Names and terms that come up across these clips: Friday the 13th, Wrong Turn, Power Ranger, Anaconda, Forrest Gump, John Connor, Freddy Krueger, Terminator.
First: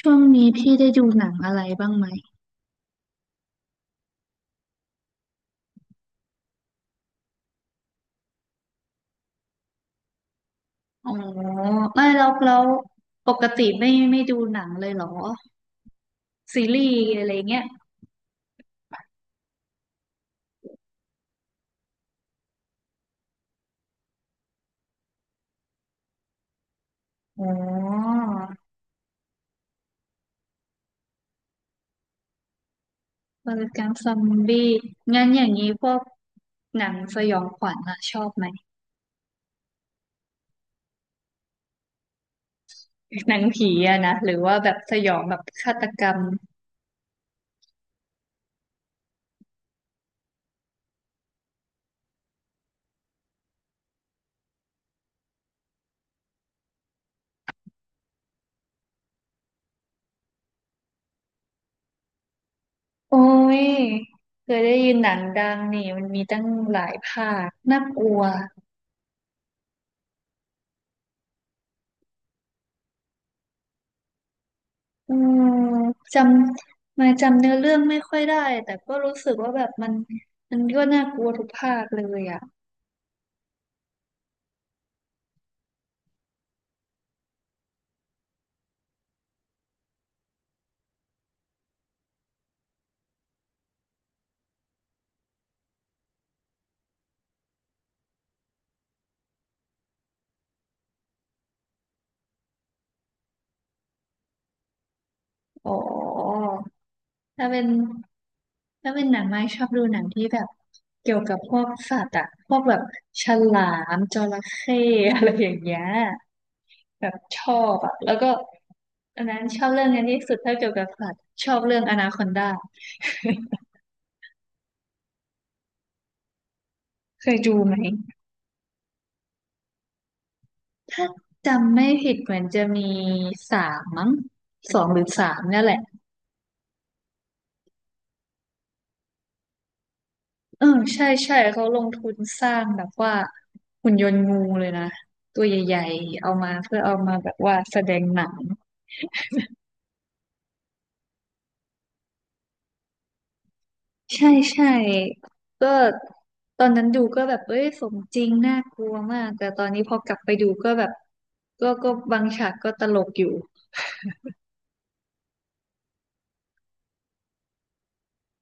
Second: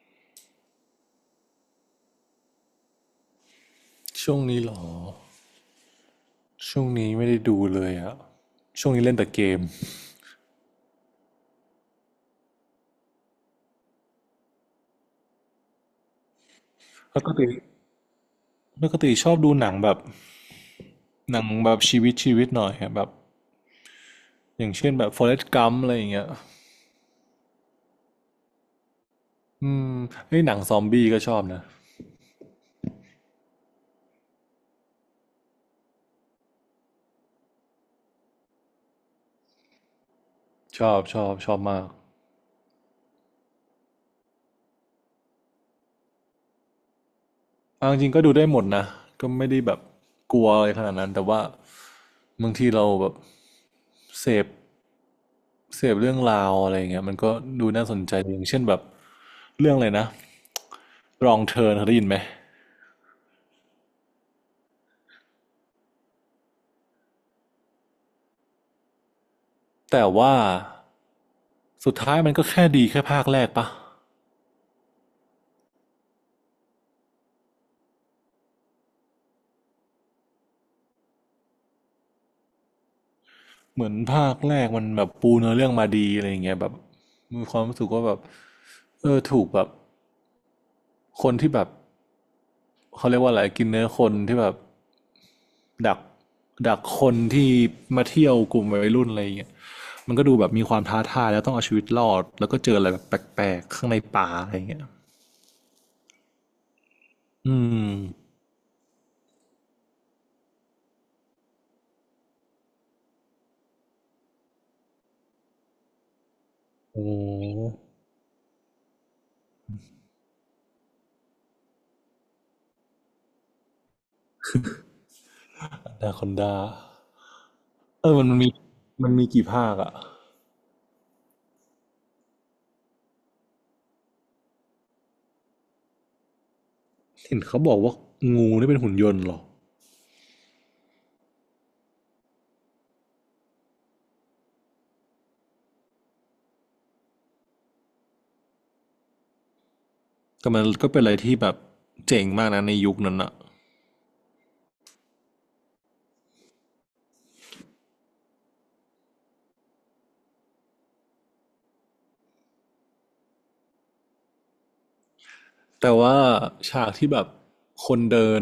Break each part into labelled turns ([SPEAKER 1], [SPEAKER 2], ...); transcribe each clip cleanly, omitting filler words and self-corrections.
[SPEAKER 1] ช่วงนี้พี่ได้ดูหนังอะไรบ้างไหม
[SPEAKER 2] ช่วงนี้เหรอช่วงนี้ไม่ได้ดูเลยอะช่วงนี้เล่นแต่เกม
[SPEAKER 1] อ๋อไม่แล้วแล้วปกติไม่ดูหนังเลยเหรอซีรีส์อะ
[SPEAKER 2] ป
[SPEAKER 1] ไร
[SPEAKER 2] กติ
[SPEAKER 1] เงี้ย
[SPEAKER 2] ปกติชอบดูหนังแบบชีวิตชีวิตหน่อยอะแบบอย่างเช่นแบบ Forrest Gump อะไรอย่างเงี้ย
[SPEAKER 1] อ๋อ
[SPEAKER 2] อืมไอ้ยหนังซอมบี้ก็ชอบนะ
[SPEAKER 1] วรกรรมซอมบี้งั้นอย่างนี้พวกหนังสยองขวัญอะชอบไหม
[SPEAKER 2] ชอบชอบชอบมาก
[SPEAKER 1] หนังผีอะนะหรือว่าแบบสยองแบบฆาตกรรม
[SPEAKER 2] เอาจริงๆก็ดูได้หมดนะก็ไม่ได้แบบกลัวอะไรขนาดนั้นแต่ว่าบางทีเราแบบเสพเสพเรื่องราวอะไรอย่างเงี้ยมันก็ดูน่าสนใจดีอย่างเช่นแบบเรื่องอะไรนะ Wrong Turn เคยได้ยินไหม
[SPEAKER 1] โอ้ยเคยได้ยินหนังดังนี่มันมีตั้งหลายภาคน่ากลัว
[SPEAKER 2] แต่ว่า สุดท้ายมันก็แค่ดีแค่ภาคแรกปะ
[SPEAKER 1] อืมจำมาจำเนื้อเรื่องไม่ค่อยได้แต่ก็รู้สึกว่าแบบมันก็น่ากลัวทุกภาคเลยอ่ะ
[SPEAKER 2] เหมือนภาคแรกมันแบบปูเนื้อเรื่องมาดีอะไรอย่างเงี้ยแบบมีความรู้สึกว่าแบบเออถูกแบบคนที่แบบเขาเรียกว่าอะไรกินเนื้อคนที่แบบดักดักคนที่มาเที่ยวกลุ่มวัยรุ่นอะไรอย่างเงี้ยมันก็ดูแบบมีความท้าทายแล้วต้องเอาชีวิตรอดแล้วก็เจออะไรแบบแปลกๆข้างในป่าอะไรอย่างเงี้ย
[SPEAKER 1] อ๋อถ้า
[SPEAKER 2] อื
[SPEAKER 1] เป็น
[SPEAKER 2] ม
[SPEAKER 1] หนังไม่ชอบดูหนังที่แบบเกี่ยวกับพวกสัตว์อ่ะพวกแบบฉลามจระเข้อะไรอย่างเงี้ยแบ
[SPEAKER 2] โอ้
[SPEAKER 1] บชอบอ่ะแล้วก็อันนั้นชอบเรื่องนี้ที่สุดถ้าเกี่ยวกับสัตว์ชอบเรื่องอนาคอนดา
[SPEAKER 2] อนาคอนดา
[SPEAKER 1] เคยดูไหม
[SPEAKER 2] เออมันมีกี่ภาคอะ
[SPEAKER 1] ถ้าจำไม่ผิดเหมือนจะมีสามมั้งสองหรือสามเนี่ยแหละ
[SPEAKER 2] เห็นเขาบอกว่างูนี่เป็นหุ่นยนต์เหรอ
[SPEAKER 1] เออใช่ใช่เขาลงทุนสร้างแบบว่าหุ่นยนต์งูเลยนะตัวใหญ่ๆเอามาเพื่อเอามาแบบว่าแสดงหนัง
[SPEAKER 2] แต่มันก็เป็นอะไรที่แบบเจ๋งมากนะในยุคนั้นอะ
[SPEAKER 1] ใช่ใช่ก็ตอนนั้นดูก็แบบเอ้ยสมจริงน่ากลัวมากแต่ตอนนี้พอกลับไปดูก็แบบก็บางฉากก็ตลกอยู่
[SPEAKER 2] แต่ว่าฉากที่แบบคนเดิน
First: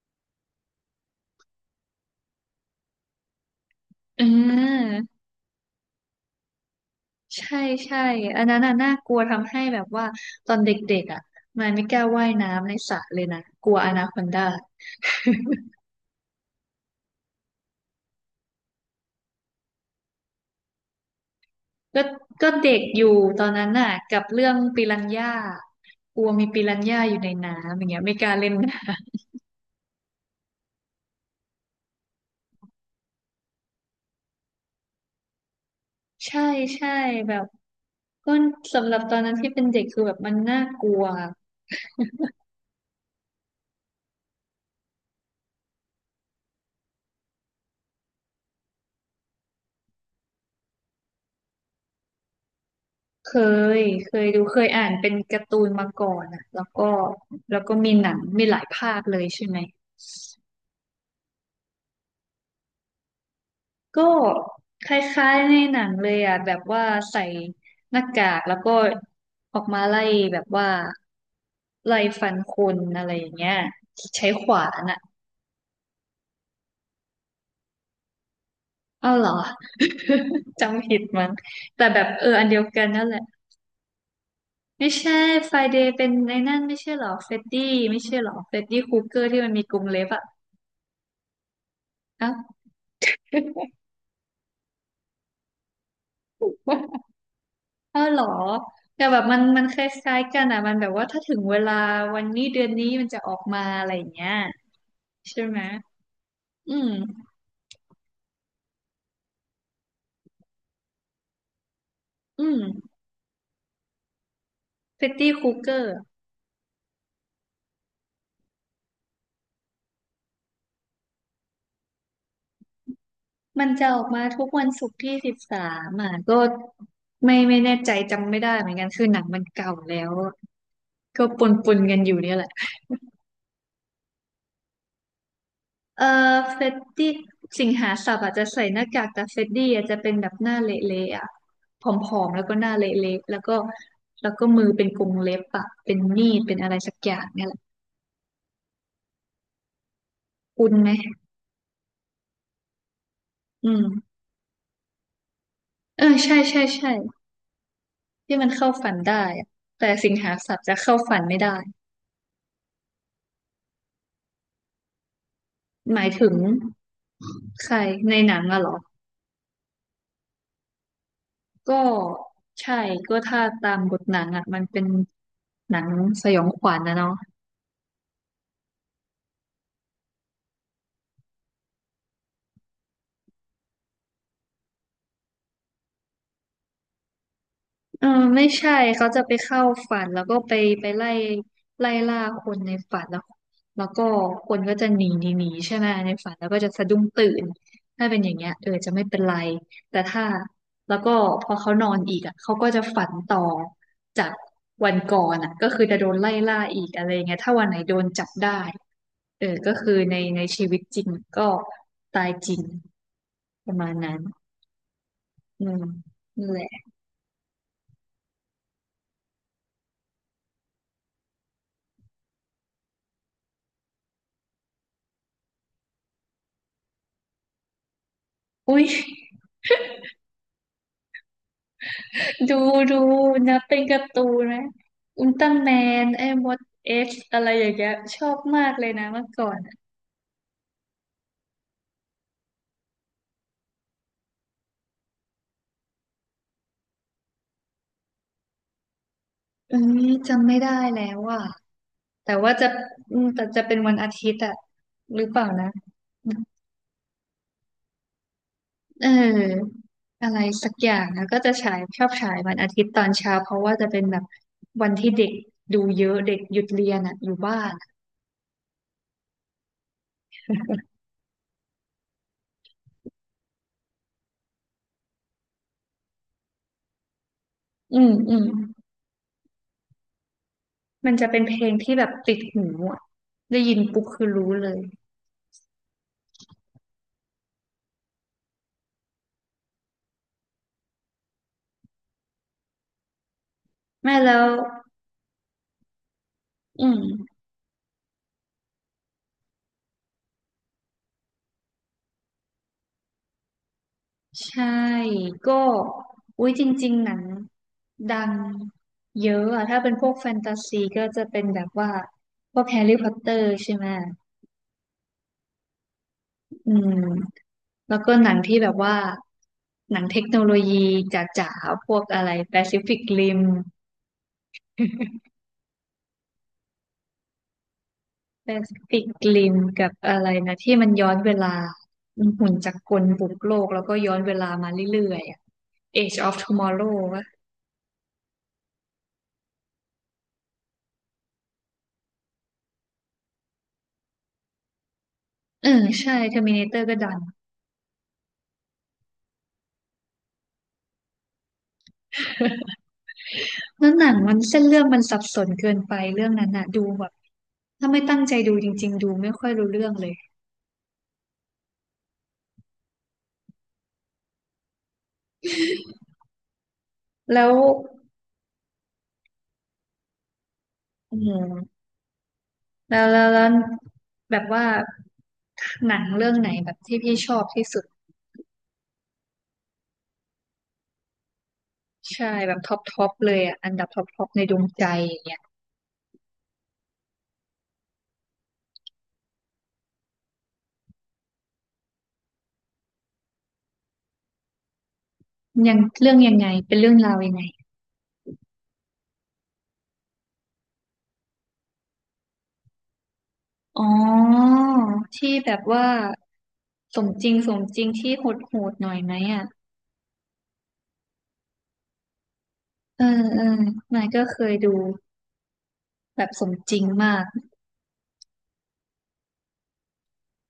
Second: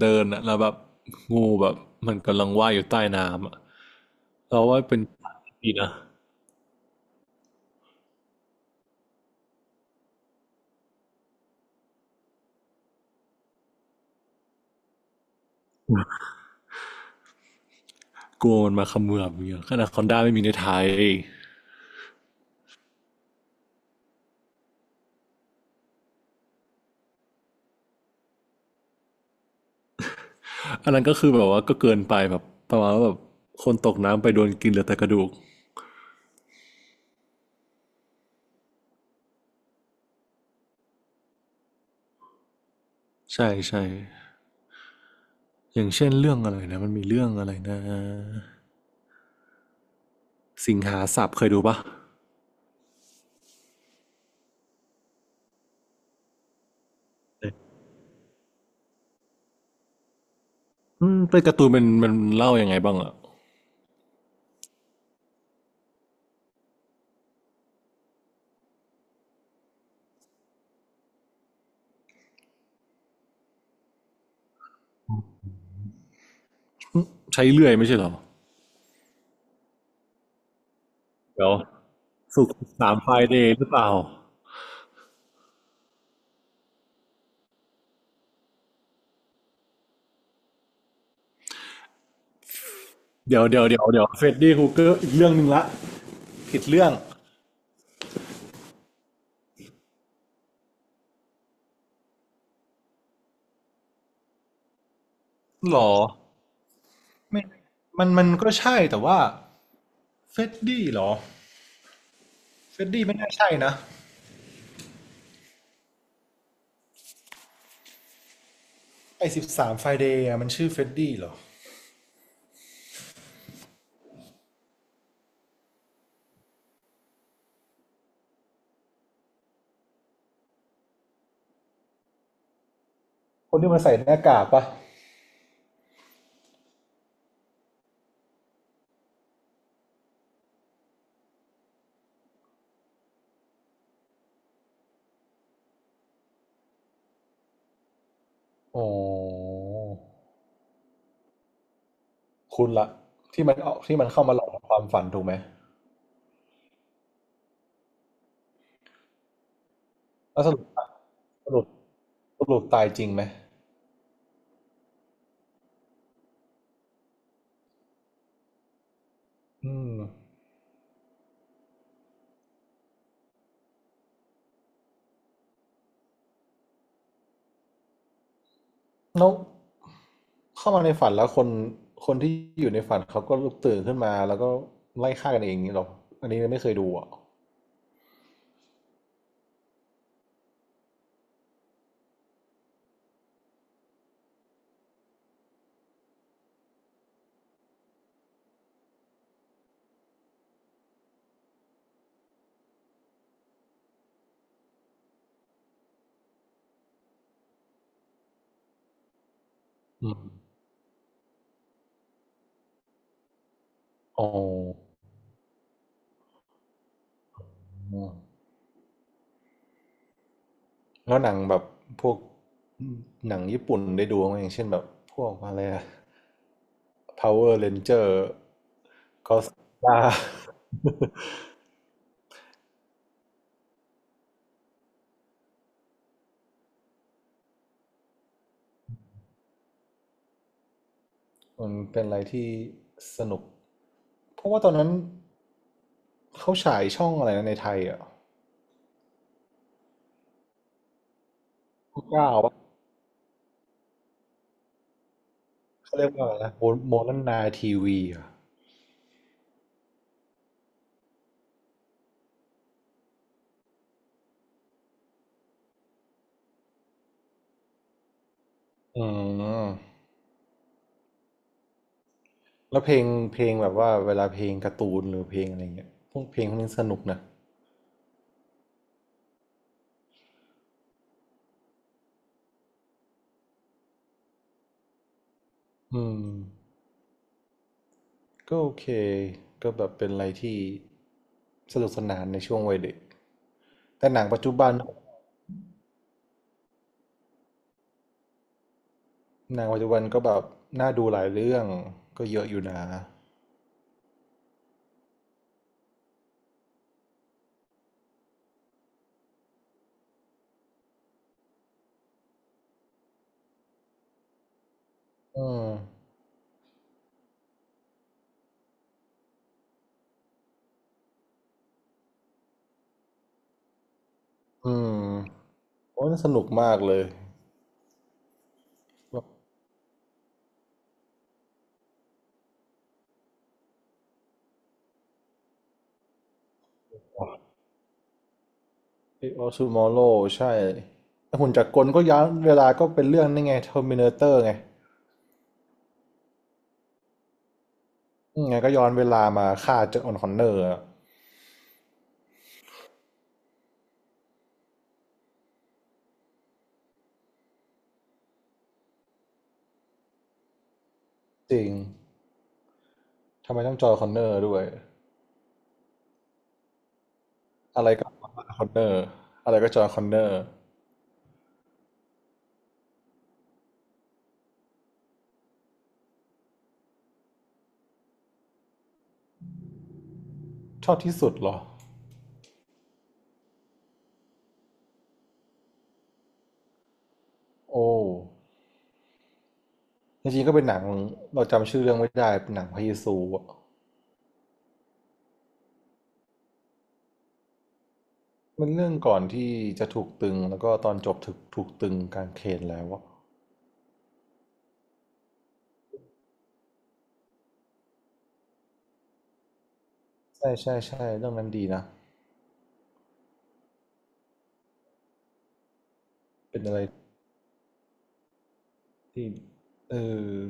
[SPEAKER 2] เดินอะแล้วแบบงูแบบมันกำลังว่ายอยู่ใต้น้ำอะ
[SPEAKER 1] เออ
[SPEAKER 2] เราว่าเป็นฉากี่ดีนะ
[SPEAKER 1] ใช่ใช่อันนั้นน่ะน่ากลัวทำให้แบบว่าตอนเด็กๆอ่ะมายไม่กล้าว่ายน้ำในสระเลยนะกลัวอนาคอนดา
[SPEAKER 2] กลัวมันมาเขมือบอย่างเงี้ยขนาดคอนด้าไม่มีในไทย
[SPEAKER 1] ก็ก็เด็กอยู่ตอนนั้นน่ะกับเรื่องปิรันย่ากลัวมีปิรันย่าอยู่ในน้ำอย่างเงี้ยไม่กล้าเล่นน้
[SPEAKER 2] อันนั้นก็คือแบบว่าก็เกินไปแบบประมาณว่าแบบคนตกน้ำไปโดนกินเหลือแต่กระดูก
[SPEAKER 1] ำ ใช่ใช่แบบก็สำหรับตอนนั้นที่เป็นเด็กคือแบบมันน่ากลัว
[SPEAKER 2] ใช่ใช่อย่างเช่นเรื่องอะไรนะมันมีเรื่องอะไรนะสิงหาสับเคยดูปะ
[SPEAKER 1] เคเคยดูเคยอ่านเป็นการ์ตูนมาก่อนอ่ะแล้วก็แล้วก็มีหนังมีหลายภาคเลยใช่ไหม
[SPEAKER 2] อืมเป็นการ์ตูนมันเล่ายังไงบ้างอะ
[SPEAKER 1] ก็คล้ายๆในหนังเลยอ่ะแบบว่าใส่หน้ากากแล้วก็ออกมาไล่แบบว่าไล่ฟันคนอะไรอย่างเงี้ยใช้ขวานอ่ะ
[SPEAKER 2] ใช้เลื่อยไม่ใช่เหรอ
[SPEAKER 1] อ้าวเหรอ จำผิดมั้ง
[SPEAKER 2] เดี๋ยว
[SPEAKER 1] แต่แบบเอออั
[SPEAKER 2] สุ
[SPEAKER 1] น
[SPEAKER 2] ก
[SPEAKER 1] เดียวกัน
[SPEAKER 2] สาม
[SPEAKER 1] นั่น
[SPEAKER 2] ไฟ
[SPEAKER 1] แหละ
[SPEAKER 2] เดย์หรือเปล่า
[SPEAKER 1] ไม่ใช่ไฟเดย์เป็นในนั่นไม่ใช่เหรอเฟดดี้ไม่ใช่เหรอเฟดดี้คูเกอร์ที่มันมีกรงเล็บอ่ะเอ้าว
[SPEAKER 2] เดี๋ยวเดี๋ยวเดี๋ยวเดี๋ยวเฟรดดี้ฮูเกอร์อีกเรื่องหนึ่งละผิดเรื่อง
[SPEAKER 1] ออเหรอแต่แบบมันคล้ายๆกันอ่ะมันแบบว่าถ้าถึงเวลาวันนี้เดือนนี้มันจะออกมาอะไรอย่างเงี้ย ใช่ไหม
[SPEAKER 2] หรอ
[SPEAKER 1] อืม
[SPEAKER 2] ไม่มันก็ใช่แต่ว่าเฟรดดี้หรอ
[SPEAKER 1] อื
[SPEAKER 2] เฟรด
[SPEAKER 1] ม
[SPEAKER 2] ดี้ไม่น่าใช่นะ
[SPEAKER 1] f ริตตี้คูเกอร์
[SPEAKER 2] ไอ13ไฟเดย์มันชื่อเฟรดดี้หรอ
[SPEAKER 1] มันจะออกมาทุกวันศุกร์ที่สิบสามอ่ะก็ไม่แน่ใจจำไม่ได้เหมือนกันคือหนังมันเก่าแล้วก็ปนปนกันอยู่เนี่ยแหละ
[SPEAKER 2] คนที่มันใส่หน้ากากปะ
[SPEAKER 1] เออเฟตตี้สิงหาสับอาจจะใส่หน้ากากแต่เฟตตี้อาจจะเป็นแบบหน้าเละๆอ่ะผอมๆแล้วก็หน้าเละๆแล้วก็แล้วก็มือเป็นกรงเล็บอ่ะเป็นมีดเป็นอะไรสักอย่างเนี่ยแหละ
[SPEAKER 2] อ๋อ
[SPEAKER 1] คุณไหม
[SPEAKER 2] คุณละที่มัน
[SPEAKER 1] อื
[SPEAKER 2] ออก
[SPEAKER 1] ม
[SPEAKER 2] ที่มันเข้ามาหลอกความฝันถูกไหม
[SPEAKER 1] เออใช่ใช่ใช่ ที่มันเข้าฝันได้อะแต่สิงหา
[SPEAKER 2] แล้วส
[SPEAKER 1] สัต
[SPEAKER 2] รุป
[SPEAKER 1] ว์จะเข้าฝันไม่
[SPEAKER 2] ส
[SPEAKER 1] ได้
[SPEAKER 2] รุปสรุปตายจริงไหม
[SPEAKER 1] หมายถึงใครในหนังอะเหรอ
[SPEAKER 2] อืม
[SPEAKER 1] ก็ใช่ก็ถ้าตามบทหนังอะมันเป็นหนังสยองขวัญนะเนาะ
[SPEAKER 2] แล้วเข้ามาในฝันแล้วคนคนที่อยู่ในฝันเขาก็ลุกตื่นขึ้นมาแล้วก็ไล่ฆ่ากันเองอย่างนี้หรออันนี้ไม่เคยดูอ่ะ
[SPEAKER 1] เออไม่ใช่เขาจะไปเข้าฝันแล้วก็ไปไปไล่ไล่ล่าคนในฝันแล้วแล้วก็คนก็จะหนีหนีหนีใช่ไหมในฝันแล้วก็จะสะดุ้งตื่นถ้าเป็นอย่างเงี้ยเออจะไม่เป็นไรแต่ถ้าแล้วก็พอเขานอนอีกอ่ะเขาก็จะฝันต่อจากวันก่อนอ่ะก็คือจะโดนไล่ล่าอีกอะไรเงี้ยถ้าวันไหนโดนจับได้เออก็คือ
[SPEAKER 2] อื
[SPEAKER 1] ใน
[SPEAKER 2] ม
[SPEAKER 1] ชีวิตจริงก็ตายจริงประมาณนั้น
[SPEAKER 2] อ๋อ
[SPEAKER 1] อืมนั่นแหละ
[SPEAKER 2] แล้วหนังแบบพวกหนังญี่ปุ่นได้ดูไหมอย่างเช่นแบบพวกอะไรอะ Power Ranger
[SPEAKER 1] อุ้ย
[SPEAKER 2] บ้า
[SPEAKER 1] ดูดูนะเป็นการ์ตูนะอุลตร้าแมนไอ้มดเอ็กซ์อะไรอย่างเงี้ยชอบมากเลยนะเมื่อก่อนอะ
[SPEAKER 2] มันเป็นอะไรที่สนุก เพราะว่าตอนนั้นเขาฉายช่องอะไรนะในไทยอ่ะ
[SPEAKER 1] เอ้ยจำไม่ได้แล้วอ่ะ
[SPEAKER 2] 9
[SPEAKER 1] แต่ว่าจะอืมแต่จะเป็นวันอาทิตย์อ่ะหรือเปล่านะ
[SPEAKER 2] เขาเรียกว่าอะไรนะโมโมนนาทีวีอ่ะ
[SPEAKER 1] เอออะไรสักอย่างนะก็จะฉายชอบฉายวันอาทิตย์ตอนเช้าเพราะว่าจะเป็นแบบวันที่เด็กดูเยอะเด็กหยุดเรียนอ่ะอยู่บ้านอะ
[SPEAKER 2] อืม แล้วเพลงเพลงแบบว่าเวลาเพลงการ์ตูนหรือเพลงอะไรเงี้ยพวกเพลงพวกนี้สนุกนะ
[SPEAKER 1] อืมอืมมันจะเป็นเพลงที่แบบติดหูอ่ะได้ยินปุ๊บคือรู้เลย
[SPEAKER 2] อืมก็โอเคก็แบบเป็นอะไรที่สนุกสนานในช่วงวัยเด็กแต่
[SPEAKER 1] แม่
[SPEAKER 2] หนัง
[SPEAKER 1] แล้
[SPEAKER 2] ปัจ
[SPEAKER 1] ว
[SPEAKER 2] จุบัน
[SPEAKER 1] อืม
[SPEAKER 2] หนังปัจจุบันก็แบบน่าดูหลายเรื่องก็เยอะอยู่นะ
[SPEAKER 1] ใช่ ก็อุ้ยจริงๆหนังดังเยอะอะ ถ้าเป็นพวกแฟนตาซีก็จะเป็นแบบว่า พวกแฮร์รี่พอตเตอร์ใช่ไหม
[SPEAKER 2] อืม
[SPEAKER 1] อืมแล้วก็หนังที่แบบว่า หนังเทคโนโลยีจ๋าๆ พวกอะไรแปซิฟิกริม
[SPEAKER 2] อืมโอ้ยน่าสนุกมากเลย
[SPEAKER 1] แปซิฟิ
[SPEAKER 2] แบบ
[SPEAKER 1] กริมกับอะไรนะที่มันย้อนเวลาหุ่นจักรกลบุกโลกแล้วก็ย้อนเวลามาเรื่อยๆอะ Age of Tomorrow วะ
[SPEAKER 2] ไอออสมอโลใช่แต่หุ่นจักรกลก็ย้อนเวลาก็เป็นเรื่องนี่ไงเทอร์มินาเตอร์ไง
[SPEAKER 1] เออใช่ Terminator ก็ดัง
[SPEAKER 2] อืมไงก็ย้อนเวลามาฆ่าเจอห์นคอนเนอร์อะ
[SPEAKER 1] แล้วหนังมันเส้นเรื่องมันสับสนเกินไปเรื่องนั้นน่ะดูแบบถ้าไม่ตั้งใจดูจริงๆดูไม่ค่อยรู้เรื่องเลย
[SPEAKER 2] จริง ทำไมต้องจอห์นคอนเนอร์ด้วย
[SPEAKER 1] แล้ว
[SPEAKER 2] อะไรก็คอนเนอร์อะไรก็จอห์นคอนเนอร์
[SPEAKER 1] อืมแล้วแบบว่าหนังเรื่องไหนแบบที่พี่ชอบที่สุด
[SPEAKER 2] ชอบที่สุดเหรอ
[SPEAKER 1] ใช่แบบท็อปท็อปเลยอ่ะอันดับท็อปท็อปในดวงใจอย่างเงี้ย
[SPEAKER 2] โอ้จริงๆก็เป็นหนังเราจำชื่อเรื่องไม่ได้เป็นหนังพระเยซูอะ
[SPEAKER 1] ยังเรื่องยังไงเป็นเรื่องราวยังไง
[SPEAKER 2] มันเรื่องก่อนที่จะถูกตึงแล้วก็ตอนจบถูกตึงกางเขนแล้วอะ
[SPEAKER 1] อ๋อที่แบบว่าสมจริงสมจริงที่โหดโหดหน่อยไหมอ่ะ
[SPEAKER 2] ใช่ใช่ใช่เรื่องนั้นดีนะ
[SPEAKER 1] เออเออมายก็เคยดูแบบสม
[SPEAKER 2] เป็น
[SPEAKER 1] จ
[SPEAKER 2] อะ
[SPEAKER 1] ริ
[SPEAKER 2] ไร
[SPEAKER 1] งมาก
[SPEAKER 2] ที่เออ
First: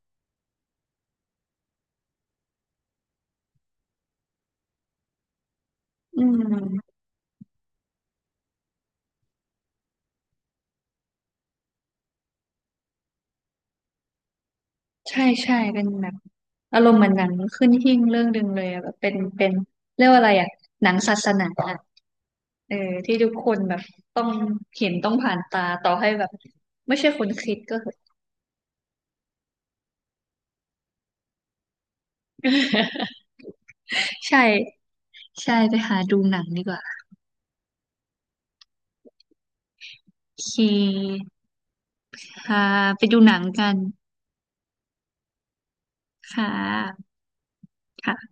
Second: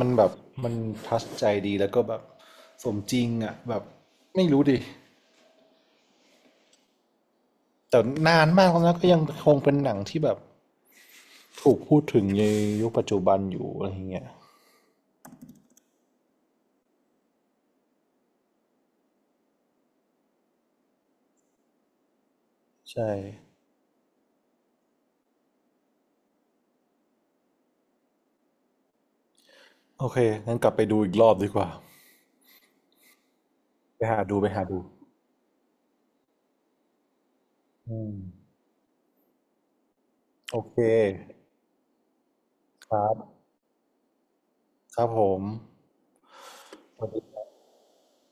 [SPEAKER 2] มันแบบมันทัชใจดีแล้วก็แบบสมจริงอะแบบไม่รู้ดิ
[SPEAKER 1] อืม
[SPEAKER 2] แต่นานมากแล้วนะก็ยังคงเป็นหนังที่แบบ ถูกพูดถึงในยุคปัจจุบันอยู่อะไรอย่างเงี้ย
[SPEAKER 1] ใช่ใช่เป็นแบบอารมณ์เหมือนหนังขึ้นหิ้งเรื่องดึงเลยอะแบบเป็นเรียกว่าอะไรอะหนังศาสนาอะเออ
[SPEAKER 2] ใช่
[SPEAKER 1] ที่ทุกคนแบบต้องเห็นต้องผ่านตาต่อให้แบบไม่ใช่คนคิดก็เหอะ
[SPEAKER 2] โอเคงั้นกลับไปดูอีกรอบดีกว่า ไปหาดู
[SPEAKER 1] ใช่
[SPEAKER 2] ไปหาดู
[SPEAKER 1] ใช่ไปหาดูหนังดีกว่า
[SPEAKER 2] อืม
[SPEAKER 1] โอเ
[SPEAKER 2] โอเค
[SPEAKER 1] คค่ะ
[SPEAKER 2] ค
[SPEAKER 1] ไป
[SPEAKER 2] รั
[SPEAKER 1] ดู
[SPEAKER 2] บ
[SPEAKER 1] หนังกัน
[SPEAKER 2] ครับผม
[SPEAKER 1] ค่
[SPEAKER 2] สวั
[SPEAKER 1] ะ
[SPEAKER 2] สดี
[SPEAKER 1] ค่ะ